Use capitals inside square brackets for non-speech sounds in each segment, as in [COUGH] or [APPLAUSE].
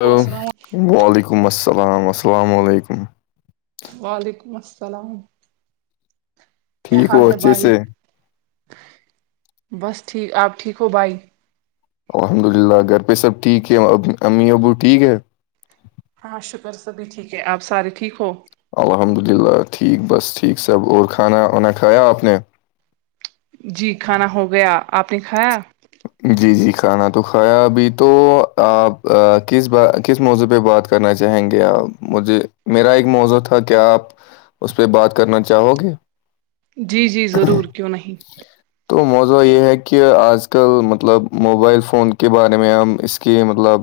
تو السلام وعلیکم السلام السلام علیکم وعلیکم السلام کیا ٹھیک حال ہو ہے اچھے بھائی سے بس ٹھیک آپ ٹھیک ہو بھائی الحمد للہ گھر پہ سب ٹھیک ہے امی ابو ٹھیک ہے ہاں شکر سبھی ٹھیک ہے آپ سارے ٹھیک ہو الحمد للہ ٹھیک بس ٹھیک سب اور کھانا وانا کھایا آپ نے جی کھانا ہو گیا آپ نے کھایا جی جی کھانا تو کھایا ابھی تو آپ کس ب کس موضوع پہ بات کرنا چاہیں گے آ مجھے میرا ایک موزع تھا کہ آپ اس پہ بات کرنا چاہو گے جی جی ضرور کیوں نہیں تو موزہ یہ ہے کہ آج آج کل مطلب موبائل فون کے بارے میں ہم اس کے مطلب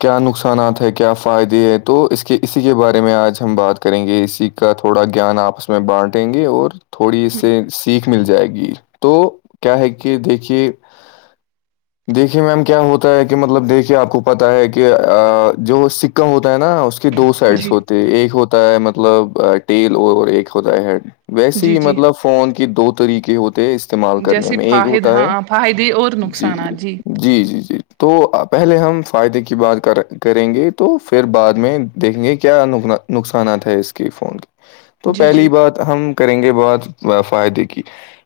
کیا نقصانات ہے کیا فائدے ہے تو اس کے اسی کے بارے میں آج ہم بات کریں گے اسی کا تھوڑا گان آپس میں بانٹیں گے اور تھوڑی اس سے سیکھ مل جائے گی تو کیا ہے کہ دیکھیے دیکھیے میم کیا ہوتا ہے کہ مطلب دیکھیے آپ کو پتا ہے کہ جو سکہ ہوتا ہے نا اس اس کے دو سائڈس جی ہوتے ایک ہوتا ہے مطلب ٹیل اور ایک ہوتا ہے ہیڈ ویسے جی ہی جی مطلب فون کے دو طریقے ہوتے ہیں اس استعمال کرنے جیسے میں ایک فاہد ہوتا ہاں ہے فائدے اور جی جی نقصانات جی جی جی تو پہلے ہم فائدے کی بات کر کریں گے تو پھر بعد میں دیکیں گے کیا نقصانات ہے اس کی فون کی تو جی جی پہلی بات ہم کریں گے بہت فائدے کی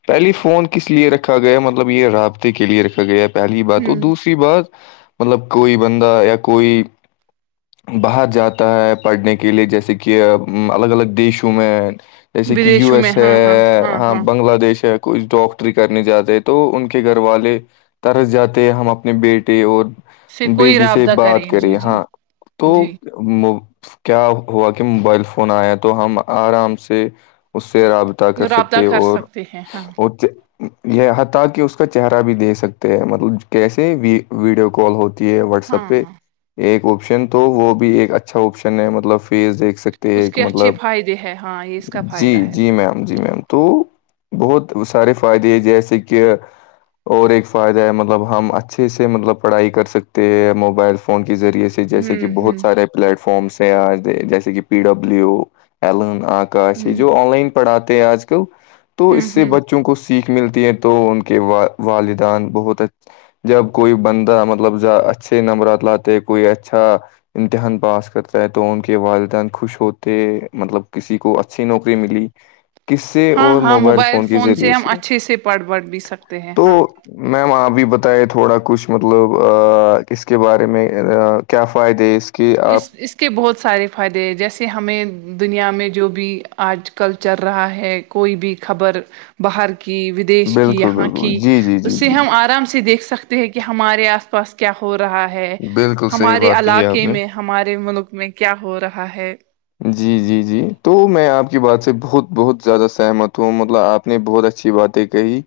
پہلی فون کس لیے رکھا گیا ہے مطلب یہ رابطے کے لیے رکھا گیا ہے پہلی بات اور ہوں دوسری بات مطلب کوئی بندہ یا کوئی باہر جاتا ہے پڑھنے کے لیے جیسے کہ الگ الگ دیشوں میں جیسے کہ یو ودیشوں میں ایس ہے ہاں ہاں ہاں بنگلہ دیش ہے کچھ ڈاکٹری کرنے جاتے ہیں تو ان کے گھر والے طرس جاتے ہم اپنے بیٹے اور سے کوئی بیٹی سے رابطہ بات کریں جی کرے جی ہاں تو جی کیا ہوا کہ موبائل فون آیا تو ہم آرام سے اس سے رابطہ کر رابطہ سکتے کر اور سکتے ہیں ہاں یہ حتی کہ اس کا چہرہ بھی دے سکتے ہیں مطلب کیسے ویڈیو کال ہو ہے واٹس ہاں ایپ پہ ہاں ایک آپشن تو وہ بھی ایک اچھا آپشن ہے مطلب فیز دیک سکتے اس ہیں کے کہ اچھے مطلب فائدے ہے ہاں یہ اس کا جی فائدہ ہے جی میم جی میم تو بہت سارے فائدے ہے جیسے کہ اور ایک فائدہ ہے مطلب ہم اچھے سے مطلب پڑھائی کر سکتے ہیں موبائل فون کے ذریعے سے جیسے کہ ہوں بہت ہوں سارے پلیٹ فارمس ہیں جیسے کہ پی ڈبلو ایلن آ کش ہے ہوں جو آن لائن پڑھاتے ہیں آج کل تو اس ہوں سے ہوں بچوں کو سیکھ ملتی ہے تو ان کے والدین بہت اچھ [UNINTELLIGIBLE] جب کوئی بندہ مطلب اچھے نمبرات لاتے کوئی اچھا امتحان پاس کرتا ہے تو ان کے والدین خوش ہوتے مطلب کسی کو اچھی نوکری ملی کسے ہاں اور ہاں موبائل فون کے ذریعے ہم سے اچھے پڑھ بڑھ بھی سکتے ہیں تو ہاں میم آپ بھی بتے تھوڑا کچھ مطلب اس کے بارے میں کیا فائدے اس کے اس آپ اس اس کے بہت سارے فائدے ہیں جیسے ہمیں دنیا میں جو بھی آج کل چل رہا ہے کوئی بھی خبر باہر کی دیش کی بالکل یہاں بالکل کی جی جی اس جی سے جی ہم جی آرام سے دیکھ سکتے [UNINTELLIGIBLE] ہیں کہ ہمارے آس پاس کیا ہو رہا ہے بالکل صحیح ہمارے بات کہی علاقے [UNINTELLIGIBLE] آپ نے ہمارے ملک میں کیا ہو رہا ہے جی جی جی تو میں آپ کی بات سے بہت بہت زیادہ سہمت ہوں مطلب آپ آپ نے بہت اچھی باتیں کہی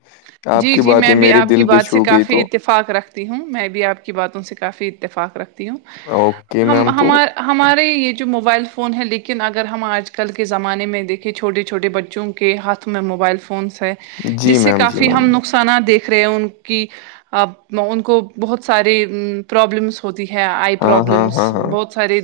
آپ جی کی جی میں باتیں بھی میرری آپ کی دل بھی بات سے چھو گئی کافی تو اتفاق رکھتی ہوں میں بھی آپ کی باتوں سے کافی اتفاق رکھتی ہوں اوکے ہم میم تو ہمار [UNINTELLIGIBLE] ہمارے یہ جو موبائل فون ہے لیکن اگر ہم آج کل کے زمانے میں دیکھے چھوٹے چھوٹے بچوں کے ہاتھ میں موبائل فونس ہے جس جی سے میم کافی [UNINTELLIGIBLE] جی میم نقصانات دیکھ رہے ہیں ان کی ان کو بہت سارے پرابلمس ہوتی ہے آئی ہاں ہاں پرابلمس ہاں ہاں بہت سارے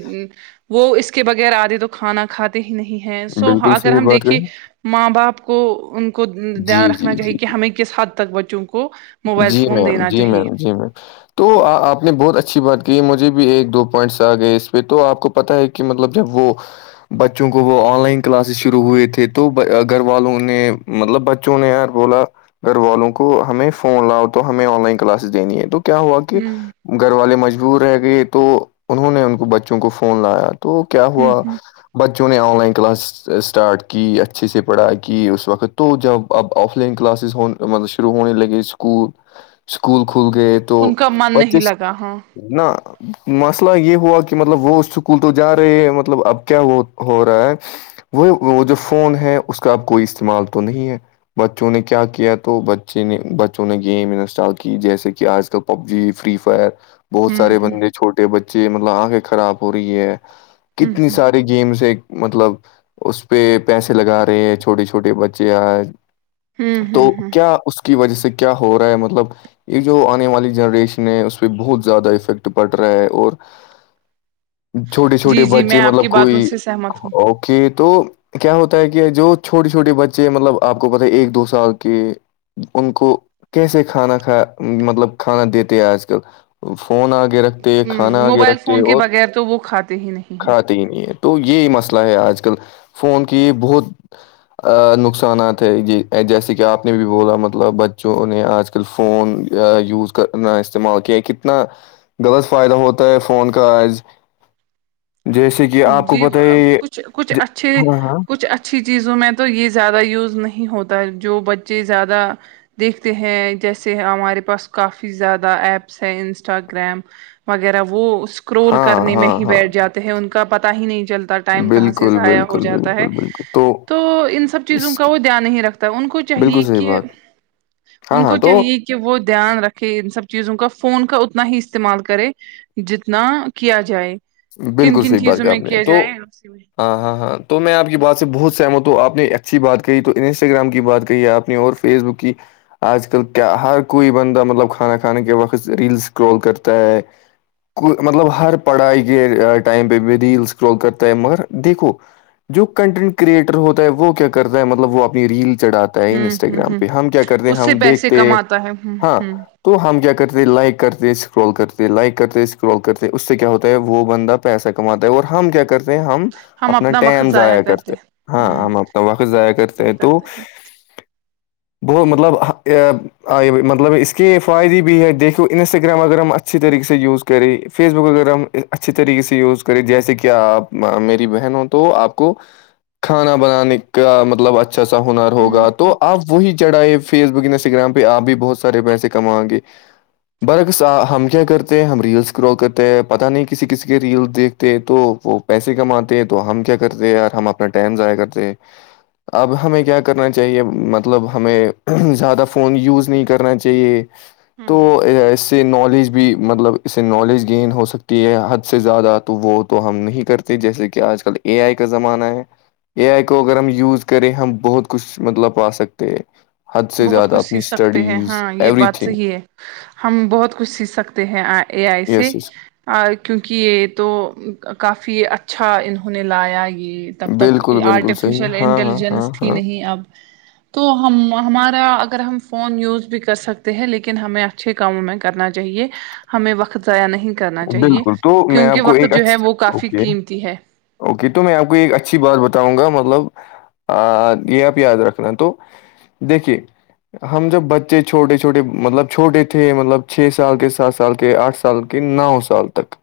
وہ اس کے بغیر آدھے تو کھانا کھاتے ہی نہیں ہیں سو بالکل اگر صحیح ہم بات دیکھیے کریں ماں باپ کو ان کو جی دھیان جی رکھنا جی چاہیے کہ ہمیں کس حد تک بچوں کو [UNINTELLIGIBLE] جی فون میم دینا جی چاہیے میم جی میم تو آپ نے بہت اچھی بات کہ مجھے بھی ایک دو پوائنٹس آ گئے اس پہ تو آپ کو پتہ ہے کہ مطلب جب وہ [UNINTELLIGIBLE] بچوں کو وہ آن لائن کلاسز شروع ہوئے تھے تو گھر والوں نے مطلب بچوں نے یار بولا گھر والوں کو ہمیں فون لاؤ تو ہمیں آن لائن کلاسز دینی ہے تو کیا ہوا کہ ہوں [UNINTELLIGIBLE] گھر والے مجبور رہ گئے تو انہوں نے ان کو بچوں کو فون لایا تو کیا ہوں ہوا [UNINTELLIGIBLE] بچوں نے آن لائن کلاس اسٹارٹ کی اچھے سے پڑھائی کی اس وقت تو جب [UNINTELLIGIBLE] اب آف لائن کلاسز ہو مطلب شروع ہونے لگے اسکول اسکول کھل گئے [UNINTELLIGIBLE] تو ان کا من نہیں پچیس لگا ہاں نا [UNINTELLIGIBLE] مسئلہ یہ ہوا کہ مطلب وہ اسکول تو جا رہے ہیں مطلب اب کیا ہو رہا ہے وہ وہ جو فون ہے اس کا اب کوئی استعمال تو نہیں ہے بچوں نے کیا کیا تو بچے نے بوں نے گیم انسٹال کی جیسے کہ آج کل پب جی فری فائر بہت ہوں سارے ہ بندے [UNINTELLIGIBLE] چھوٹے بچے مطلب آنگیں خراب ہو رہی ہے ہوں کتنی ساری گیمس مطلب اس پہ پیسے لگا رہے ہیں چھوٹے چھوٹے بچے [UNINTELLIGIBLE] ہوں تو ہوں ہوں کیا اس کی وجہ سے کیا ہو رہا ہے مطلب یہ جو آنے والی جنریشن ہے اس پہ بہت زیادہ افیکٹ پڑ رہا ہے اور چھوٹے جی چھوٹے جی میں بچے آپ کی مطلب باتوں کوئی سے سہمت ہوں کہ تو کیا ہوتا ہے کہ جو چھوٹے چھوٹے بچے مطلب آپ کو پت ہے ایک دو سال کے ان کو کیسے کھانا کھا مطلب کھانا دیتے ہیں آج کل فون آ آگے رکھتے ہوں کھانا آگے موبائل رکھتے فون کے اور بغیر تو وہ کھاتے ہی نہیں ہیں کھاتے ہی نہیں ہے تو یہی مسئلہ ہے آج کل فون کی بہت ا نقصانات ہے یہ جیسے کہ آپ نے بھی بولا مطلب جو انہیں آج کل فون یوز کرنا استعمال کیا ہے کتنا غلط فائدہ ہوتا ہے فون کا جیسے کہ آپ کو جی پت ہے کچھ کچھ ج- اچھے ہاں ہاں کچھ اچھ اچھی چیزوں میں تو یہ زیادہ یوز نہیں ہوتا ہے جو بچے زیادہ دیکھتے ہیں جیسے ہمارے پاس کافی زیادہ ایپس ہیں انسٹاگرام وغیرہ وہ اسکرول ہاں کرنے میں ہاں ہی ہاں بیٹھ جاتے ہیں ان کا پتا ہی نہیں چلتا ٹائم کہاں سے بالکل ضائع ہو بالکل جاتا ہے بالکل بالکل تو ان سب اس چیزوں کا وہ دھیان نہیں رکھتا تو ان کو بالکل چاہیے صحیح کہ بات ہاں ان ہاں کو تو چاہیے کہ وہ دھیان رکھے ان سب چیزوں کا فون کا اتنا ہی استعمال کرے جتنا کیا جائے کن بالکل کن صحیح بات چیزوں کہ میں آپ نے کیا تو جائے اسی میں۔ ہاں ہاں ہاں تو میں آپ کی بات سے بہت سہمت ہوں آپ نے اچھی بات کہی تو انسٹاگرام کی بات کہی آپ نے اور فیس بک کی آج کل کیا ہر کوئی بندہ مطلب کھانا کھانے کے وقت ریلس کررال کرتا ہے کو مطلب ہر پڑھائی کے ٹائم پہ بھی ریل اسکرول کرتا ہے مگر دیکھو جو کنٹینٹ کریٹر ہوتا ہے وہ کیا کرتا ہے مطلب وہ اپنی ریل چڑھاتا ہوں ہوں انسٹاگرام ہوں پہ ہم کیا کرتے ہیں اس سے ہم پیسے دیکھتے کماتا ہے ہوں ہاں ہوں تو ہم کیا کرتے لائک کرتے اسکرول کرتے لائک کرتے اسکرول کرتے اس سے کیا ہوتا وہ بندہ پیسہ کماتا ہے اور ہم کیا کرتے ہیں ہم ہم اپنا وقت ٹم ضائع کرتے ہیں۔ ہاں ہوں ہم اپنا وقت ضائع کرتے ہیں تو بہت مطلب مطلب اس کے فائدے بھی ہے دیکھو انسٹاگرام اگر ہم اچھی طریقے سے یوز کریں فیس بک اگر ہم اچھے طریقے سے یوز کرے جیسے کہ آپ میری بہن ہو تو آپ کو کھانا بنانے کا مطلب اچھا سا ہنر ہوں ہوگا تو آپ وہی چڑھا ہے فیس بک انسٹاگرام پہ آپ بھی بہت سارے پیسے کمائیں گے برعکس ہم کیا کرتے ہیں ہم ریلس کررو کرتے ہیں پتا نہیں کسی کسی کے ریل دیکتے تو وہ پیسے کماتے ہیں تو ہم کیا کرتے ہیں ار ہم ٹین جایا کرتے اب ہمیں کیا کرنا چاہیے مطلب ہمیں زیادہ فون یوز نہیں کرنا چاہیے تو ہوں اس سے نالج بھی مطلب اس سے نالج گین ہو سکتی حد سے زیادہ تو وہ تو ہم نہیں کرتے جیسے کہ آج کل اے آئی کا زمانہ ہے اے آئی کو اگر ہم یوز کریں ہم بہت کچھ مطلب پا سکتے ہیں حد سے بہت زیادہ کچھ اپنی سیکھ سکتے ہیں اسٹڈیز ہاں یہ ایوری بات تھنگ صحیح ہے ہم بہت کچھ سیکھ سکتے ہیں اے آئی سے یس یس کیونکہ یہ تو کافی اچھا انہوں نے لایا یہ تب تک بالکل، بالکل صحیح ہے آرٹیفیشیل ہاں، ہاں، ہاں، انٹیلیجنس تھی ہاں، نہیں اب تو ہم ہمارا اگر ہم فون یوز بھی کر سکتے ہیں لیکن ہمیں اچھے کاموں میں کرنا چاہیے ہمیں وقت ضائع نہیں کرنا چاہیے بالکل تو میں کیونکہ آپ کو وقت ایک جو ہے اچھی وہ کافی اوکے، قیمتی ہے اوکے تو میں آپ کو ایک اچھی بات بتاؤں گا مطلب یہ آپ یاد رکھنا ہے تو دیکھیے ہم جب بچے چھوٹے چھوٹے مطلب چھوٹے تھے مطلب چھ سال کے سات سال کے آٹھ سال نو سال تک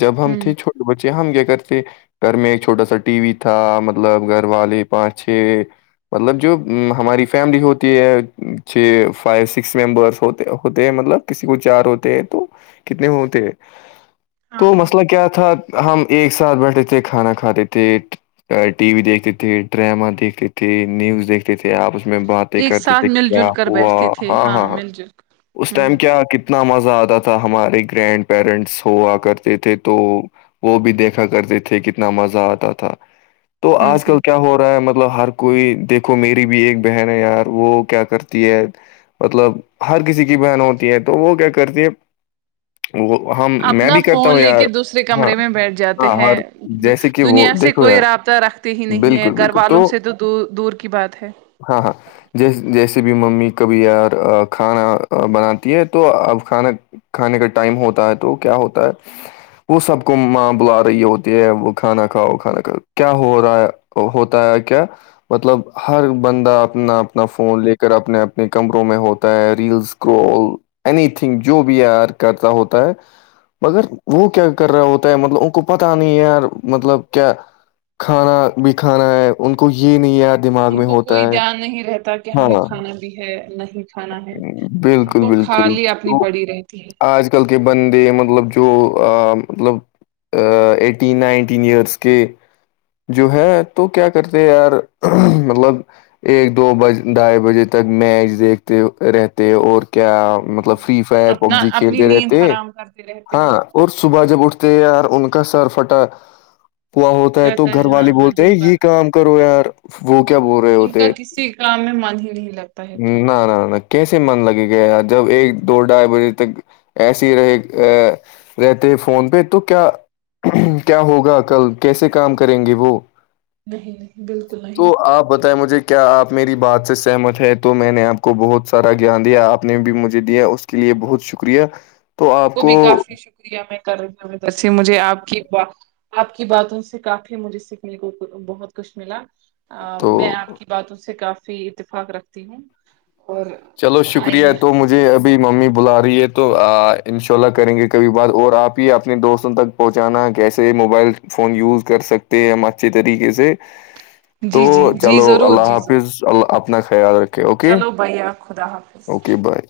جب ہم ہ تھے چھوٹے بچے ہم کیا کرتے گھر میں ایک چھوٹا سا ٹی وی تھا مطلب گھر والے پانچ چھ مطلب جو ہماری فیملی ہوتی ہے چھ فائیو سکس ممبرس ہو ہوتے ہیں مطلب کسی کو چار ہوتے ہیں تو کتنے ہوتے تو مسئلہ کیا تھا ہم ایک ساتھ بیٹھے تھے کھانا کھاتے تھے ٹی وی دیکھتے تھے ڈرامہ دیکھتے تھے نیوز دیکھتے تھے آپ اس میں باتیں ایک کرتے ساتھ تھے مل کیا جل کر ہوا بیٹھتے تھے ہاں ہاں ہاں مل جل اس کر ٹائم ہ کیا کتنا مزہ آتا تھا ہمارے گرینڈ پیرنٹس ہوا کرتے تھے تو وہ بھی دیکھا کرتے تھے کتنا مزہ آتا تھا تو ہ آج ہ کل کیا ہو رہا ہے مطلب مطلب ہر کوئی دیکھو میری بھی ایک بہن ہے یار وہ کیا کرتی ہے مطلب ہر کسی کی بہن ہوتی ہے تو وہ کیا کرتی ہے وہ ہم میں اپنا بھی کرتا فون ہوں لے یار کے دوسرے ہاں کمرے میں بیٹھ جاتے ہاں ہیں ہر جیسے کہ وہ دنیا سے دیکھو یار کوئی رابط رکھتے ہی نہیں ہے بالکل گھر بالکل والوں سے تو دور کی بات ہے ہاں ہاں جیس جیسے بھی ممی کبھی یار کھانا بناتی ہے تو اب کھانا کھانے کا ٹائم ہوتا ہے تو کیا ہوتا ہے وہ سب کو ماں بلا رہی ہوتی ہے وہ کھانا کھاؤ وہ کھانا کھاؤ کیا ہو رہا ہے ہوتا ہے کیا مطلب ہر بندہ اپنا اپنا فون لے کر اپنے اپنے کمروں میں ہوتا ہے ریلس کوول اینی تھنگ جو بھی یار کرتا ہوتا ہے مگر وہ کیا کر رہا ہوتا ہے مطلب ان کو پتا نہیں ہے یار مطلب کیا کھانا بھی کھانا ہے ان کو یہ نہیں یاد ان کو کوئی دھیان نہیں رہتا کہ ہمیں کھانا ہے نہیں کھانا ہے ہم بالکل کو کی اپنی پڑی رہتی ہے نکل کے بندے مطلب جو مطلب ایٹین نائنٹین ایئرس کے جو ہے تو کیا کرتے یار مطلب ایک دو بج ڈھائی بجے تک میچ دیکھتے رہتے اور کیا مطلب ہوں، فری فائر اپنا پب جی اپنی کھیلتے نیند رہتے حرام کرتے رہتے ہاں ہیں اور صبح جب اٹھتے یار ان کا سر پھٹا پوا ہوتا ہے تو رہتا گھر ہاں والے ہاں بولتے دن ہیں بھر یہ کام کرو یار وہ کیا بول رہے ان کا ہوتے کسی کام میں من ہی نہیں لگتا ہے پھر نہ نہ کیسے من لگے گا جب ایک دو ڈھائی بجے تک ایسے ہی رہے رہتے فون پہ تو کیا کیا ہوگا کل کیسے کام کریں گے وہ نہیں نہیں بالکل نہیں تو آپ بتائیں مجھے کیا آپ میری بات سے سہمت ہے تو میں نے آپ کو بہت سارا گان دیا آپ نے بھی مجھے دیا اس کے لیے بہت شکریہ آپ کو بھی کافی شکریہ میں کر رہی ہوں ج سے مجھے آپ کی آپ کی باتوں سے کافی مجھے سیکھنے کو بہت کچھ ملا میں تو آپ کی باتوں سے کافی اتفاق رکھتی ہوں اور چلو شکریہ ہے آئندہ تو مجھے جی ابھی ممی بلا رہی ہے تو انشاء اللہ کریں گے کبھی بار اور آپ ہی اپنے دوستوں تک پہنچانا کیسے موبائل فون یوز کر سکتے ہیں ہم اچھے طریقے سے تو جی جی جی چلو ضرور اللہ جی ضرور حافظ ال اپنا خیال رکھ چلو بھیا خدا حافظ اوکے بائے